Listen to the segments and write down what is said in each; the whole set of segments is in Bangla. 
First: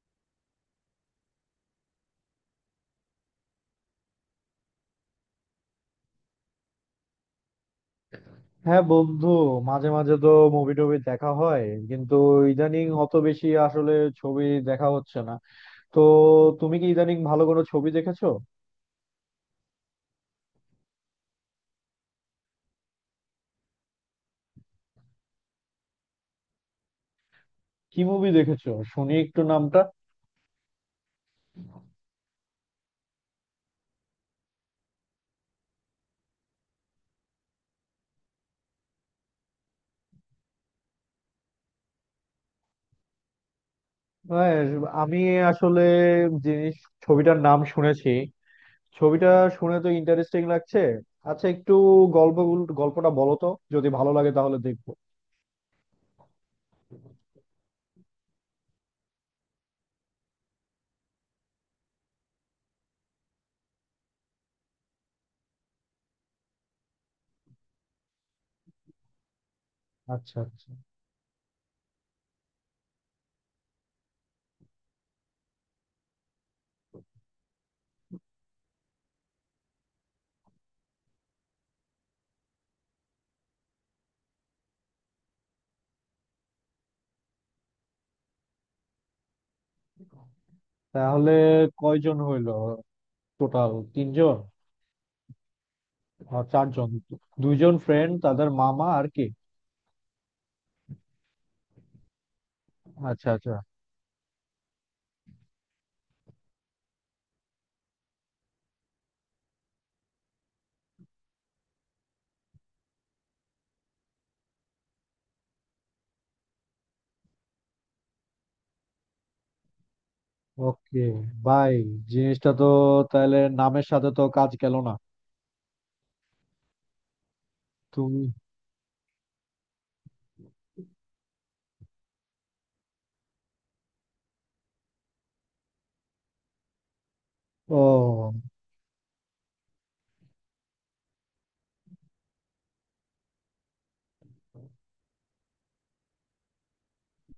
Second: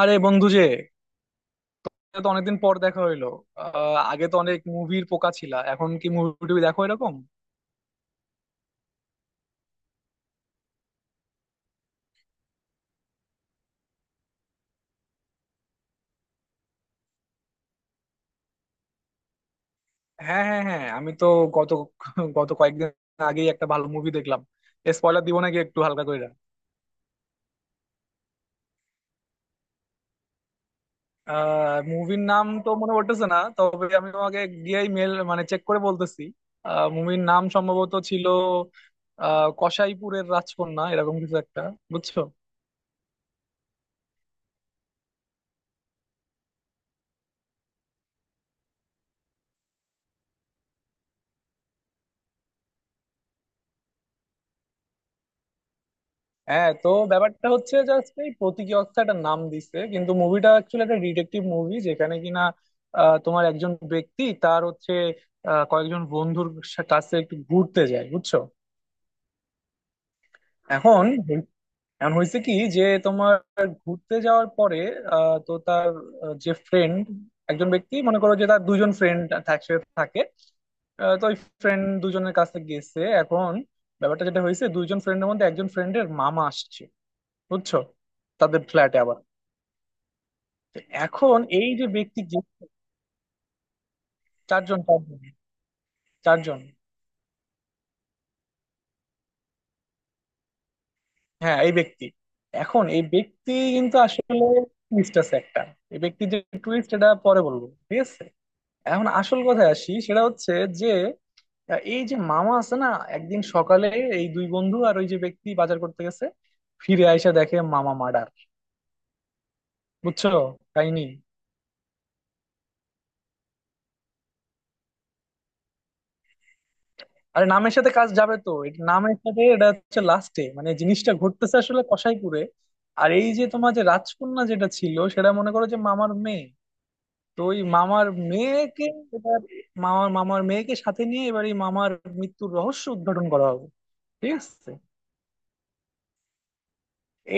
আরে বন্ধু যে, এটা তো অনেকদিন পর দেখা হইলো। আগে তো অনেক মুভির পোকা ছিলা, এখন কি মুভি টুভি দেখো এরকম? হ্যাঁ বন্ধু, মাঝে মাঝে তো মুভি টুভি দেখা হয়, কিন্তু ইদানিং অত বেশি আসলে ছবি দেখা হচ্ছে না। তো তুমি কি ইদানিং ভালো কোনো ছবি দেখেছো? হ্যাঁ হ্যাঁ হ্যাঁ, আমি তো গত গত কয়েকদিন আগেই একটা ভালো মুভি দেখলাম। স্পয়লার দিব নাকি একটু হালকা করে? কি মুভি দেখেছো শুনি একটু নামটা। মুভির নাম তো মনে পড়তেছে না, তবে আমি তোমাকে গিয়েই মেল মানে চেক করে বলতেছি। মুভির নাম সম্ভবত ছিল কসাইপুরের রাজকন্যা এরকম কিছু একটা। বুঝছো? হ্যাঁ, আমি আসলে জিনিস ছবিটার নাম শুনেছি, ছবিটা শুনে তো ইন্টারেস্টিং লাগছে। আচ্ছা, একটু গল্প গল্পটা বলো তো, যদি ভালো লাগে তাহলে দেখবো। হ্যাঁ, তো ব্যাপারটা হচ্ছে জাস্ট এই প্রতীকী অর্থে একটা নাম দিছে, কিন্তু মুভিটা অ্যাকচুয়ালি একটা ডিটেকটিভ মুভি, যেখানে কিনা তোমার একজন ব্যক্তি তার হচ্ছে কয়েকজন বন্ধুর কাছে একটু ঘুরতে যায়। বুঝছো? আচ্ছা আচ্ছা। এখন হই- এখন হয়েছে কি যে তোমার ঘুরতে যাওয়ার পরে তো তার আহ, যে ফ্রেন্ড একজন ব্যক্তি মনে করো যে তার দুজন ফ্রেন্ড একসাথে থাকে। তো ওই ফ্রেন্ড দুজনের কাছে গেছে। এখন ব্যাপারটা যেটা হয়েছে, দুইজন ফ্রেন্ডের মধ্যে একজন ফ্রেন্ডের মামা আসছে, বুঝছো, তাদের ফ্ল্যাটে আবার। তো তাহলে এখন এই যে কয়জন ব্যক্তি। হইলো? টোটাল তিনজন? চারজন চারজন আর চারজন। চারজন, দুইজন ফ্রেন্ড, তাদের মামা, আর কে? হ্যাঁ এই ব্যক্তি, এখন এই আচ্ছা আচ্ছা। ব্যক্তি কিন্তু আসলে টুইস্ট আছে একটা। এই ব্যক্তি যে, টুইস্ট এটা পরে বলবো, ঠিক আছে। এখন আসল কথায় আসি, সেটা হচ্ছে যে এই যে মামা আছে না, একদিন সকালে এই দুই বন্ধু আর ওই যে ব্যক্তি বাজার করতে গেছে, ফিরে আইসা দেখে মামা মার্ডার। বুঝছো ওকে, কাহিনী? বাই। জিনিসটা তো তাহলে নামের সাথে তো কাজ গেল না। আরে নামের সাথে কাজ তুমি যাবে তো, এটা নামের সাথে, এটা হচ্ছে লাস্টে মানে জিনিসটা ঘটতেছে আসলে কসাইপুরে। আর এই যে তোমার যে রাজকন্যা যেটা ছিল, সেটা মনে করো যে মামার মেয়ে। তো ওই মামার ও। মেয়েকে এবার মামার মামার মেয়েকে সাথে নিয়ে এবার এই মামার মৃত্যুর রহস্য উদ্ঘাটন করা হবে, ঠিক আছে।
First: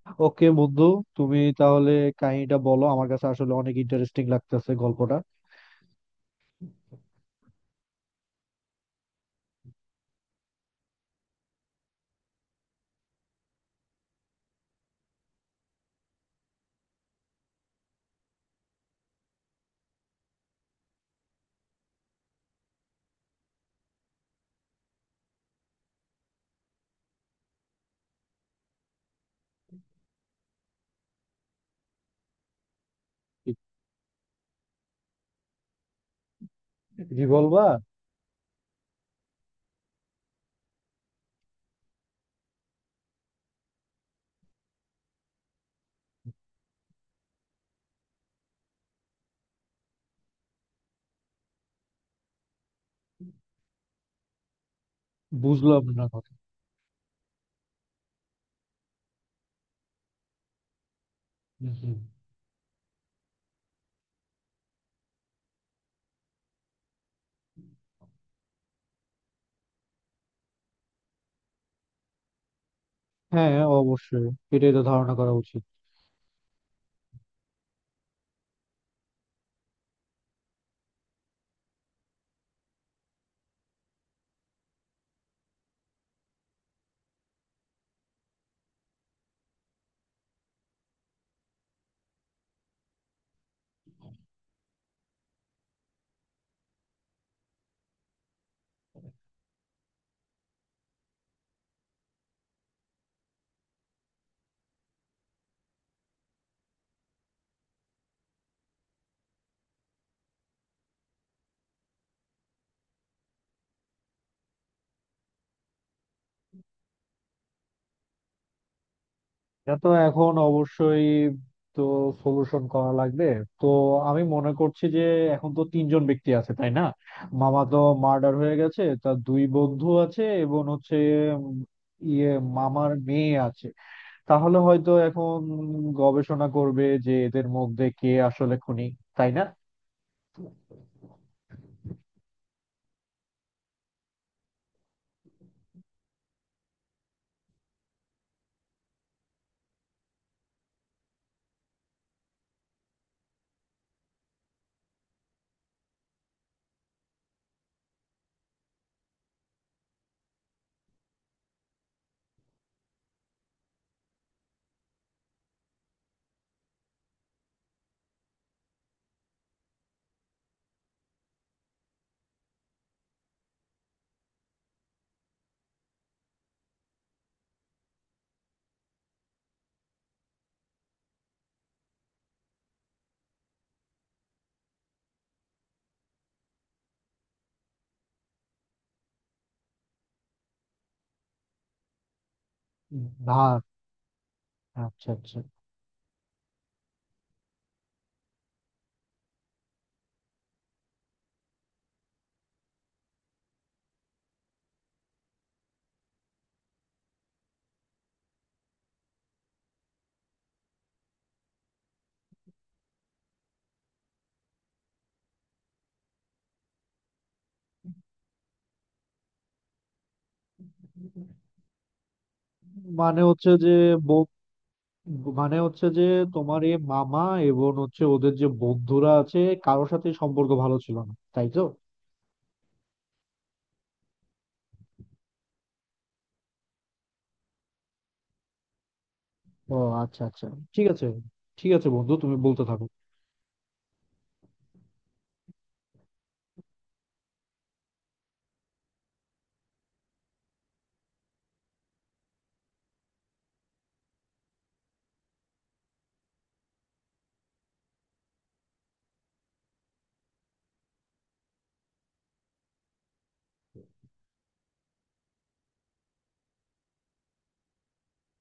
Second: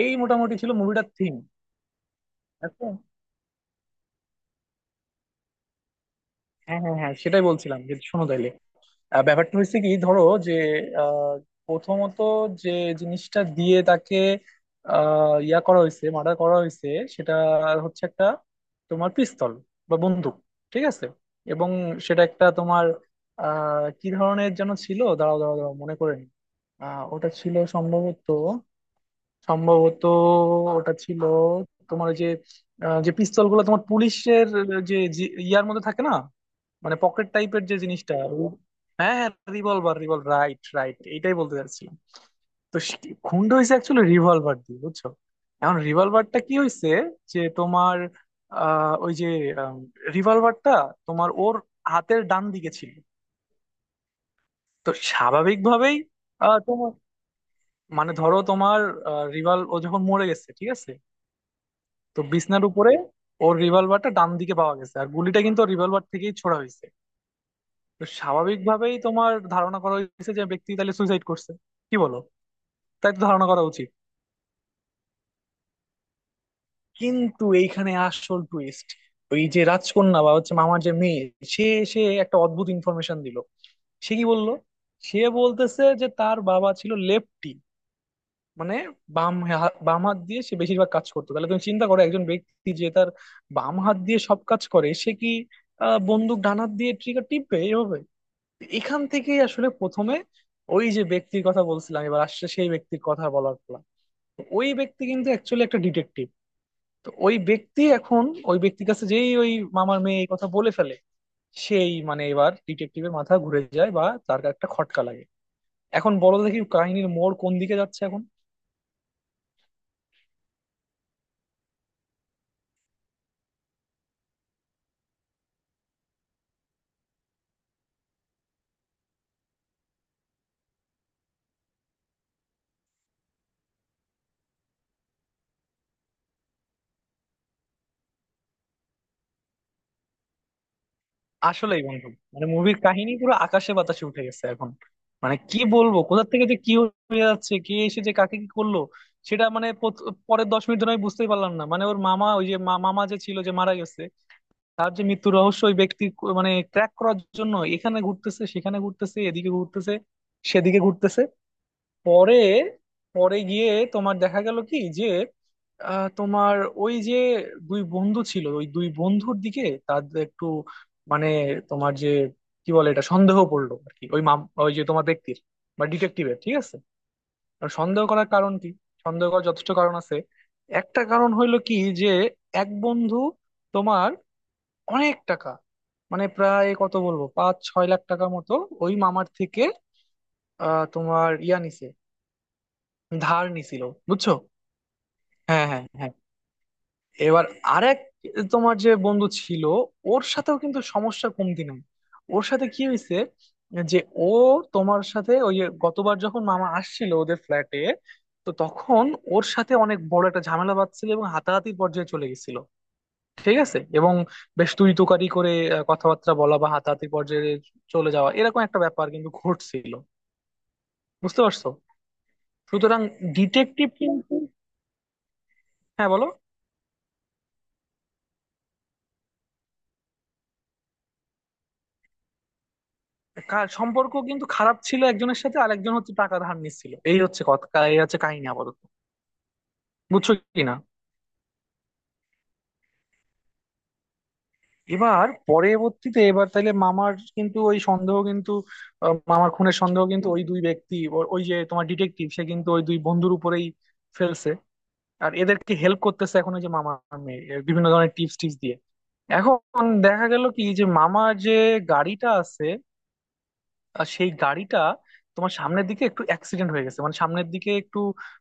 এই ওকে মোটামুটি ছিল বন্ধু, মুভিটার থিম। তুমি তাহলে কাহিনীটা বলো, এখন আমার কাছে আসলে অনেক ইন্টারেস্টিং লাগতেছে গল্পটা। হ্যাঁ হ্যাঁ হ্যাঁ, সেটাই বলছিলাম যে শোনো তাইলে। ব্যাপারটা হচ্ছে কি, ধরো যে আহ, প্রথমত যে জিনিসটা দিয়ে তাকে ইয়া করা হয়েছে, মার্ডার করা হয়েছে, সেটা হচ্ছে একটা তোমার পিস্তল বা বন্দুক, ঠিক আছে। এবং সেটা একটা তোমার কি ধরনের যেন ছিল, দাঁড়াও দাঁড়াও দাঁড়াও মনে করে নি। ওটা ছিল সম্ভবত, সম্ভবত ওটা ছিল তোমার ওই যে যে পিস্তল গুলো তোমার পুলিশের যে ইয়ার মধ্যে থাকে না, মানে পকেট টাইপের রিভলভার। যে জিনিসটা হ্যাঁ হ্যাঁ, রিভলভার রিভলভার, রাইট রাইট, এইটাই বলতে চাচ্ছিলাম। তো সে- খুনটা হয়েছে অ্যাকচুয়ালি রিভলভার দিয়ে, বুঝছো। এখন রিভলভারটা কি হয়েছে, যে তোমার ওই যে রিভলভারটা তোমার ওর হাতের ডান দিকে ছিল। তো বুঝলাম স্বাভাবিকভাবেই না কথা। তোমার মানে ধরো তোমার ও যখন মরে গেছে, ঠিক আছে। হুম, হুম। তো বিছনার উপরে ওর রিভলভারটা ডান দিকে পাওয়া গেছে, আর গুলিটা কিন্তু রিভলভার থেকেই ছোড়া হয়েছে। তো স্বাভাবিকভাবেই তোমার ধারণা করা হয়েছে যে ব্যক্তি তাহলে সুইসাইড করছে। কি বলো, তাই তো ধারণা হ্যাঁ, করা উচিত? অবশ্যই, এটাই তো ধারণা করা উচিত। কিন্তু এইখানে আসল টুইস্ট, ওই যে রাজকন্যা বা হচ্ছে মামার যে মেয়ে, সে সে একটা অদ্ভুত ইনফরমেশন দিল। সে কি বললো? সে বলতেছে যে তার বাবা ছিল লেফটি, মানে বাম হাত দিয়ে সে বেশিরভাগ কাজ করতো। তাহলে তুমি চিন্তা করো একজন ব্যক্তি যে তার বাম হাত দিয়ে সব কাজ করে, সে কি বন্দুক ডান হাত দিয়ে ট্রিগার টিপবে এভাবে? এখান থেকেই আসলে প্রথমে ওই যে ব্যক্তির কথা বলছিলাম, এবার আসছে সেই ব্যক্তির কথা বলার পালা। তো ওই ব্যক্তি কিন্তু অ্যাকচুয়ালি একটা ডিটেকটিভ। তো ওই ব্যক্তি এখন, ওই ব্যক্তির কাছে যেই ওই মামার মেয়ে এই কথা বলে ফেলে, সেই মানে এবার ডিটেকটিভের মাথা ঘুরে যায় বা তার একটা খটকা লাগে। এখন বলো দেখি কাহিনীর মোড় কোন দিকে যাচ্ছে এখন। এটা তো এখন অবশ্যই তো সলিউশন করা লাগবে। তো আমি মনে করছি যে এখন তো তিনজন ব্যক্তি আছে, তাই না? মামা তো মার্ডার হয়ে গেছে, তার দুই বন্ধু আছে, এবং হচ্ছে উম, ইয়ে মামার মেয়ে আছে। তাহলে হয়তো এখন গবেষণা করবে যে এদের মধ্যে কে আসলে খুনি, তাই না? আসলেই বন্ধু, মানে মুভির কাহিনী পুরো আকাশে বাতাসে উঠে গেছে এখন। মানে কি বলবো, কোথা থেকে যে কি হয়ে যাচ্ছে, কে এসে যে কাকে কি করলো, সেটা পরের 10 মিনিট ধরে আমি বুঝতেই পারলাম না। মানে ওর মামা, ওই যে মামা যে ছিল যে মারা গেছে, তার যে মৃত্যু রহস্য ওই ব্যক্তি মানে ক্র্যাক করার জন্য এখানে ঘুরতেছে, সেখানে ঘুরতেছে, এদিকে ঘুরতেছে, সেদিকে ঘুরতেছে। পরে পরে গিয়ে তোমার দেখা গেল কি যে তোমার ওই যে দুই বন্ধু ছিল, ওই দুই বন্ধুর দিকে তাদের একটু মানে তোমার যে কি বলে, এটা সন্দেহ পড়লো আর কি, ওই ওই যে তোমার ব্যক্তির বা ডিটেকটিভের, ঠিক আছে। আর সন্দেহ করার কারণ কি? সন্দেহ করার যথেষ্ট কারণ আছে। একটা কারণ হইলো কি, যে এক বন্ধু তোমার অনেক টাকা, মানে প্রায় কত বলবো 5-6 লাখ টাকা মতো ওই মামার থেকে তোমার ইয়া নিছে, না। ধার নিছিল, বুঝছো। আচ্ছা আচ্ছা। হ্যাঁ হ্যাঁ হ্যাঁ, এবার আরেক তোমার যে বন্ধু ছিল, ওর সাথেও কিন্তু সমস্যা কমতি নাই। ওর সাথে কি হয়েছে, যে ও তোমার সাথে, ওই যে গতবার যখন মামা আসছিল ওদের ফ্ল্যাটে, তো তখন ওর সাথে অনেক বড় একটা ঝামেলা বাঁধছিল এবং হাতাহাতির পর্যায়ে চলে গেছিল, ঠিক আছে। এবং বেশ তুই তুকারি করে কথাবার্তা বলা বা হাতাহাতির পর্যায়ে চলে যাওয়া এরকম একটা ব্যাপার কিন্তু ঘটছিল। বুঝতে পারছো? সুতরাং মানে হচ্ছে যে, ডিটেকটিভ কিন্তু। মানে হচ্ছে যে হ্যাঁ বলো। তোমার এই মামা এবং হচ্ছে ওদের যে বন্ধুরা আছে, কারোর সাথে সম্পর্ক ভালো ছিল না, তাই তো? সম্পর্ক কিন্তু খারাপ ছিল একজনের সাথে, আর একজন হচ্ছে টাকা ধার নিচ্ছিল। এই হচ্ছে কথা, এই হচ্ছে কাহিনী আপাতত, ও, আচ্ছা বুঝছো আচ্ছা। কি না। ঠিক আছে, ঠিক আছে বন্ধু, তুমি বলতে থাকো। এবার পরবর্তীতে এবার তাইলে মামার কিন্তু ওই সন্দেহ কিন্তু মামার খুনের সন্দেহ কিন্তু ওই দুই ব্যক্তি ওই যে তোমার ডিটেকটিভ সে কিন্তু ওই দুই বন্ধুর উপরেই ফেলছে। আর এদেরকে হেল্প করতেছে এখন ওই যে মামার মেয়ে, এর বিভিন্ন ধরনের টিপস টিপস দিয়ে। এখন দেখা গেল কি যে মামার যে গাড়িটা আছে, আর সেই গাড়িটা তোমার সামনের দিকে একটু অ্যাক্সিডেন্ট হয়ে গেছে, মানে সামনের দিকে একটু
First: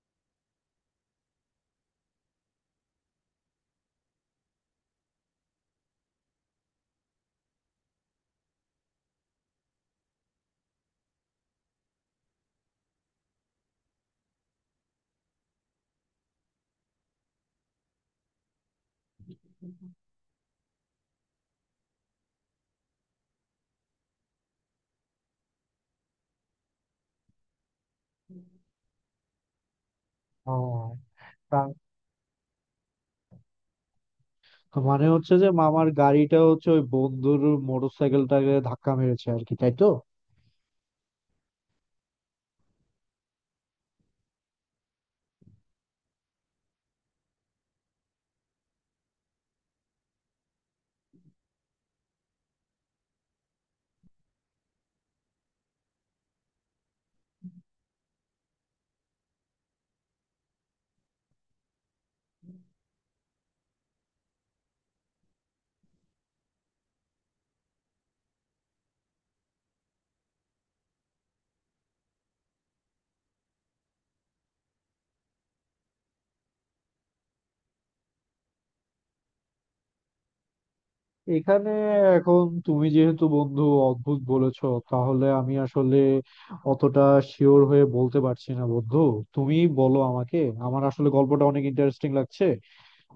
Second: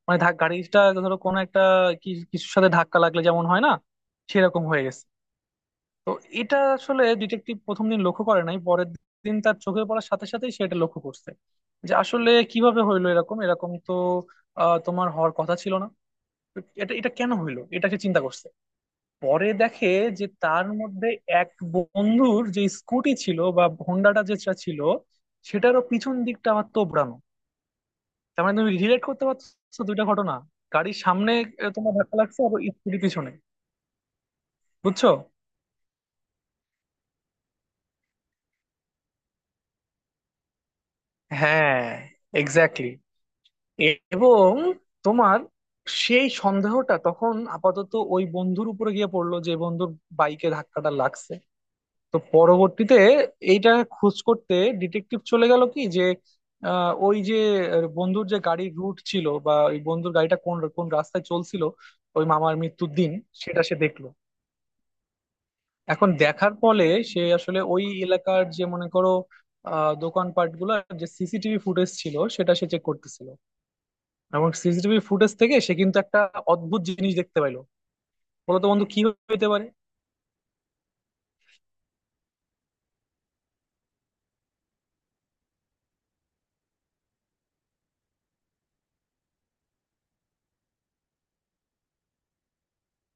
মানে গাড়িটা ধরো কোনো একটা কিছুর সাথে ধাক্কা লাগলে যেমন হয় না, সেরকম হয়ে গেছে। তো এটা আসলে ডিটেকটিভ প্রথম দিন লক্ষ্য করে নাই, পরের দিন তার চোখে পড়ার সাথে সাথেই সে এটা লক্ষ্য করছে যে আসলে কিভাবে হইলো এরকম এরকম, তো তোমার হওয়ার কথা ছিল না, এটা এটা কেন হইলো এটা সে চিন্তা করছে। পরে দেখে যে তার মধ্যে এক বন্ধুর যে স্কুটি ছিল বা হোন্ডাটা যেটা ছিল সেটারও পিছন দিকটা আবার তোবড়ানো। তার মানে তুমি রিলেট করতে পারছো দুইটা ঘটনা, ও, গাড়ির সামনে তা তোমার ধাক্কা লাগছে আর স্কুটি পিছনে, তো। মানে বুঝছো। হচ্ছে যে মামার গাড়িটা হচ্ছে ওই বন্ধুর মোটরসাইকেলটাকে ধাক্কা মেরেছে আর কি, তাই তো? হ্যাঁ, এক্স্যাক্টলি। এবং তোমার সেই সন্দেহটা তখন আপাতত ওই বন্ধুর উপরে গিয়ে পড়লো যে বন্ধুর বাইকে ধাক্কাটা লাগছে। তো পরবর্তীতে এইটা খোঁজ করতে ডিটেকটিভ চলে গেল কি যে আহ, ওই যে আহ, বন্ধুর যে গাড়ির রুট ছিল বা ওই বন্ধুর গাড়িটা কোন কোন রাস্তায় চলছিল ওই মামার মৃত্যুর দিন, সেটা সে দেখলো। এখন দেখার ফলে সে আসলে ওই এলাকার যে মনে করো দোকানপাট গুলো যে সিসিটিভি ফুটেজ ছিল সেটা সে চেক করতেছিল। এবং সিসিটিভি ফুটেজ থেকে সে কিন্তু একটা অদ্ভুত জিনিস দেখতে পাইলো। বলতো বন্ধু কি হইতে পারে? এখানে এখন তুমি যেহেতু বন্ধু অদ্ভুত বলেছো, তাহলে আমি আসলে অতটা শিওর হয়ে বলতে পারছি না বন্ধু। তুমি বলো আমাকে, আমার আসলে গল্পটা অনেক ইন্টারেস্টিং লাগছে,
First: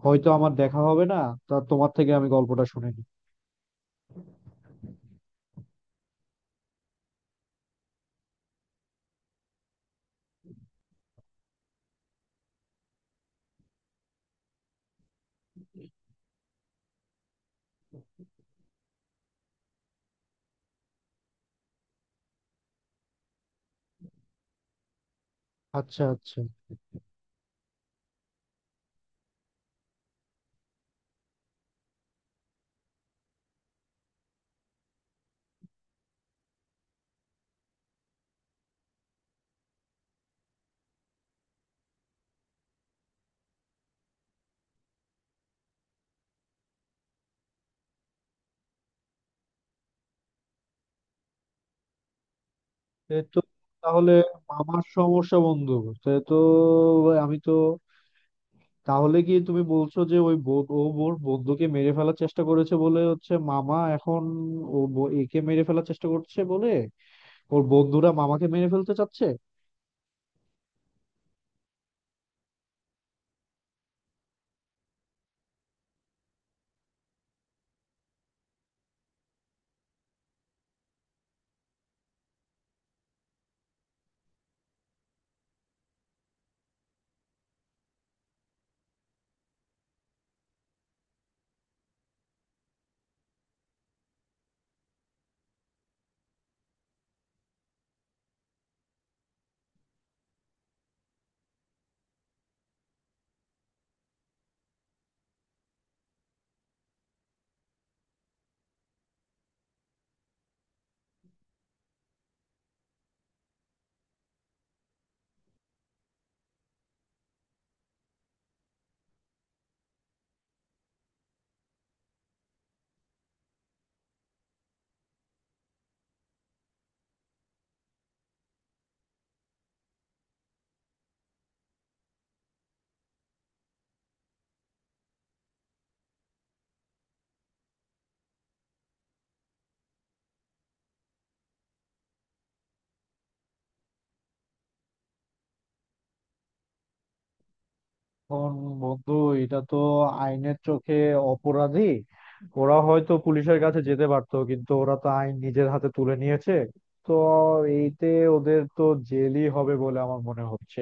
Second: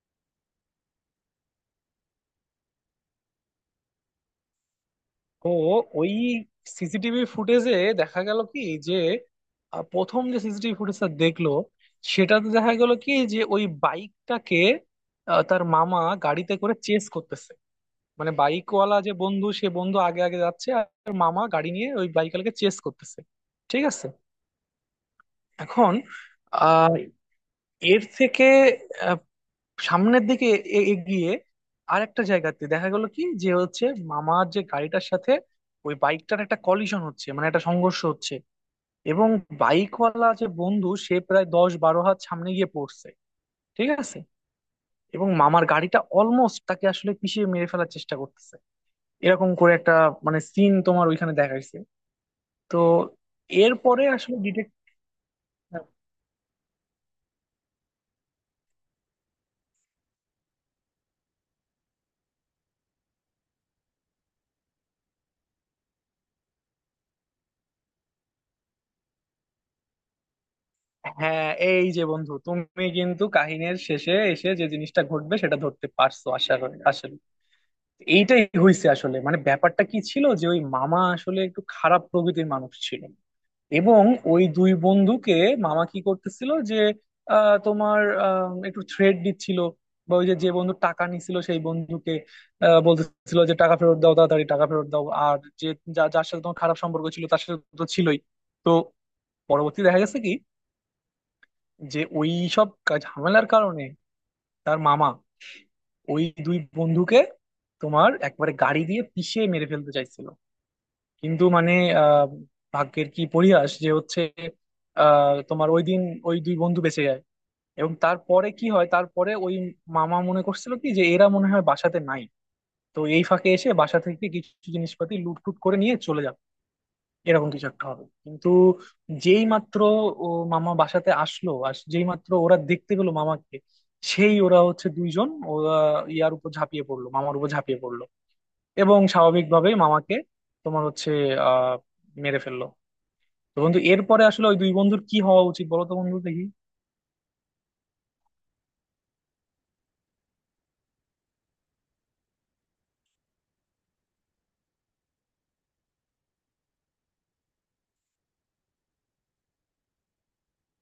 হয়তো আমার দেখা হবে না, তা তোমার থেকে আমি গল্পটা শুনে নিই। তো ওই সিসিটিভি ফুটেজে দেখা গেল কি যে প্রথম যে সিসিটিভি ফুটেজটা দেখলো, সেটাতে দেখা গেল কি যে ওই বাইকটাকে তার মামা গাড়িতে করে চেস করতেছে, মানে বাইকওয়ালা যে বন্ধু সে বন্ধু আগে আগে যাচ্ছে আর তার মামা গাড়ি নিয়ে ওই বাইকওয়ালাকে চেস করতেছে, ঠিক আছে। এখন আচ্ছা আচ্ছা। আহ এর থেকে সামনের দিকে এগিয়ে আর একটা জায়গাতে দেখা গেল কি যে হচ্ছে মামার যে গাড়িটার সাথে ওই বাইকটার একটা কলিশন হচ্ছে, মানে একটা সংঘর্ষ হচ্ছে। এবং বাইকওয়ালা যে বন্ধু সে প্রায় 10-12 হাত সামনে গিয়ে পড়ছে, ঠিক আছে। এবং মামার গাড়িটা অলমোস্ট তাকে আসলে পিষে মেরে ফেলার চেষ্টা করতেছে, এরকম করে একটা মানে সিন তোমার ওইখানে দেখাইছে। তো এ তো, এরপরে তাহলে আসলে ডিটেক্ট। আমার সমস্যা বন্ধু। সে তো, আমি তো, তাহলে কি তুমি বলছো যে ও ওর বন্ধুকে মেরে ফেলার চেষ্টা করেছে বলে হচ্ছে মামা, এখন একে মেরে ফেলার চেষ্টা করছে বলে ওর বন্ধুরা মামাকে মেরে ফেলতে চাচ্ছে? হ্যাঁ এই যে বন্ধু, তুমি কিন্তু কাহিনীর শেষে এসে যে জিনিসটা ঘটবে সেটা ধরতে পারছো আশা করি। আসলে এইটাই হয়েছে আসলে, মানে ব্যাপারটা কি ছিল যে ওই মামা আসলে একটু খারাপ প্রকৃতির মানুষ ছিল। এবং ওই দুই বন্ধুকে মামা কি করতেছিল যে একটু থ্রেট দিচ্ছিল, বা ওই যে যে বন্ধু টাকা নিছিল সেই বন্ধুকে বলতেছিল যে টাকা ফেরত দাও, তাড়াতাড়ি টাকা ফেরত দাও, আর যে যার সাথে তোমার খারাপ সম্পর্ক ছিল তার সাথে তো ছিলই। তো পরবর্তী দেখা গেছে কি, যে ওই সব ঝামেলার কারণে তার মামা ওই দুই বন্ধুকে তোমার একবারে গাড়ি দিয়ে পিষে মেরে ফেলতে চাইছিল। কিন্তু মানে আহ ভাগ্যের কি পরিহাস যে হচ্ছে তোমার ওই দিন ওই দুই বন্ধু বেঁচে যায়। এবং তারপরে কি হয়, তারপরে ওই মামা মনে করছিল কি যে এরা মনে হয় বাসাতে নাই, তো এই ফাঁকে এসে বাসা থেকে কিছু জিনিসপাতি লুট টুট করে নিয়ে চলে যাবে এরকম কিছু একটা হবে। কিন্তু যেই মাত্র ও মামা বাসাতে আসলো আর যেই মাত্র ওরা দেখতে পেলো মামাকে, সেই ওরা হচ্ছে দুইজন ওরা ইয়ার উপর ঝাঁপিয়ে পড়লো, মামার উপর ঝাঁপিয়ে পড়লো। এবং স্বাভাবিকভাবেই মামাকে তোমার হচ্ছে আহ মেরে ফেললো। তো বন্ধু এরপরে আসলে ওই দুই বন্ধুর কি হওয়া উচিত বলো তো বন্ধু দেখি। এখন বন্ধু, এটা তো আইনের চোখে অপরাধী। ওরা হয়তো পুলিশের কাছে যেতে পারতো, কিন্তু ওরা তো আইন নিজের হাতে তুলে নিয়েছে। তো এইতে ওদের তো জেলই হবে বলে আমার মনে হচ্ছে।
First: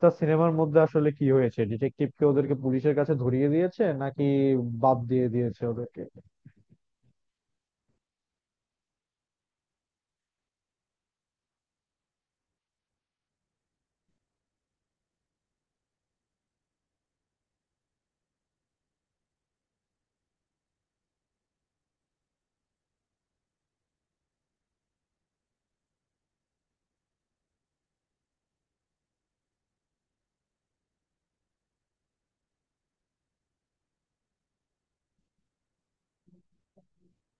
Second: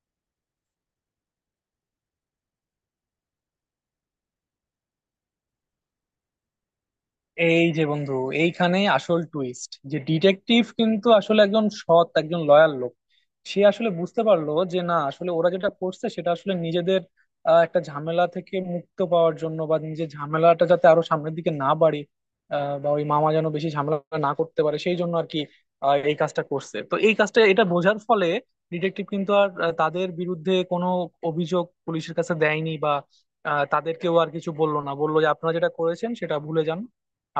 তা সিনেমার মধ্যে আসলে কি হয়েছে, ডিটেকটিভ কে ওদেরকে পুলিশের কাছে ধরিয়ে দিয়েছে নাকি বাদ দিয়ে দিয়েছে ওদেরকে? এই যে বন্ধু, এইখানে আসল টুইস্ট, যে ডিটেকটিভ কিন্তু আসলে একজন সৎ, একজন লয়াল লোক। সে আসলে বুঝতে পারলো যে না আসলে ওরা যেটা করছে সেটা আসলে নিজেদের একটা ঝামেলা থেকে মুক্ত পাওয়ার জন্য, বা নিজের ঝামেলাটা যাতে আরো সামনের দিকে না বাড়ে বা ওই মামা যেন বেশি ঝামেলা না করতে পারে সেই জন্য আর কি এই কাজটা করছে। তো এই কাজটা এটা বোঝার ফলে ডিটেকটিভ কিন্তু আর তাদের বিরুদ্ধে কোনো অভিযোগ পুলিশের কাছে দেয়নি বা তাদেরকেও আর কিছু বললো না, বললো যে আপনারা যেটা করেছেন সেটা ভুলে যান,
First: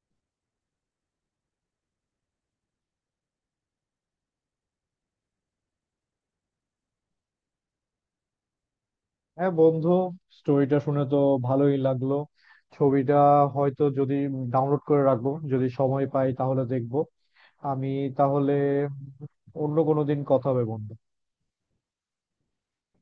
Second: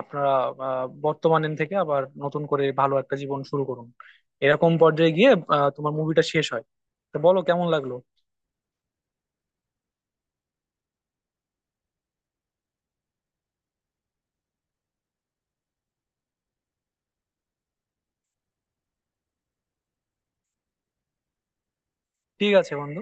আপনারা বর্তমানের থেকে আবার নতুন করে ভালো একটা জীবন শুরু করুন। এরকম পর্যায়ে গিয়ে তোমার মুভিটা শেষ হয়। তো বলো কেমন লাগলো। হ্যাঁ বন্ধু, স্টোরিটা শুনে তো ভালোই লাগলো। ছবিটা হয়তো, যদি ডাউনলোড করে রাখবো, যদি সময় পাই তাহলে দেখবো। আমি তাহলে অন্য কোনো দিন কথা হবে বন্ধু। ঠিক আছে বন্ধু।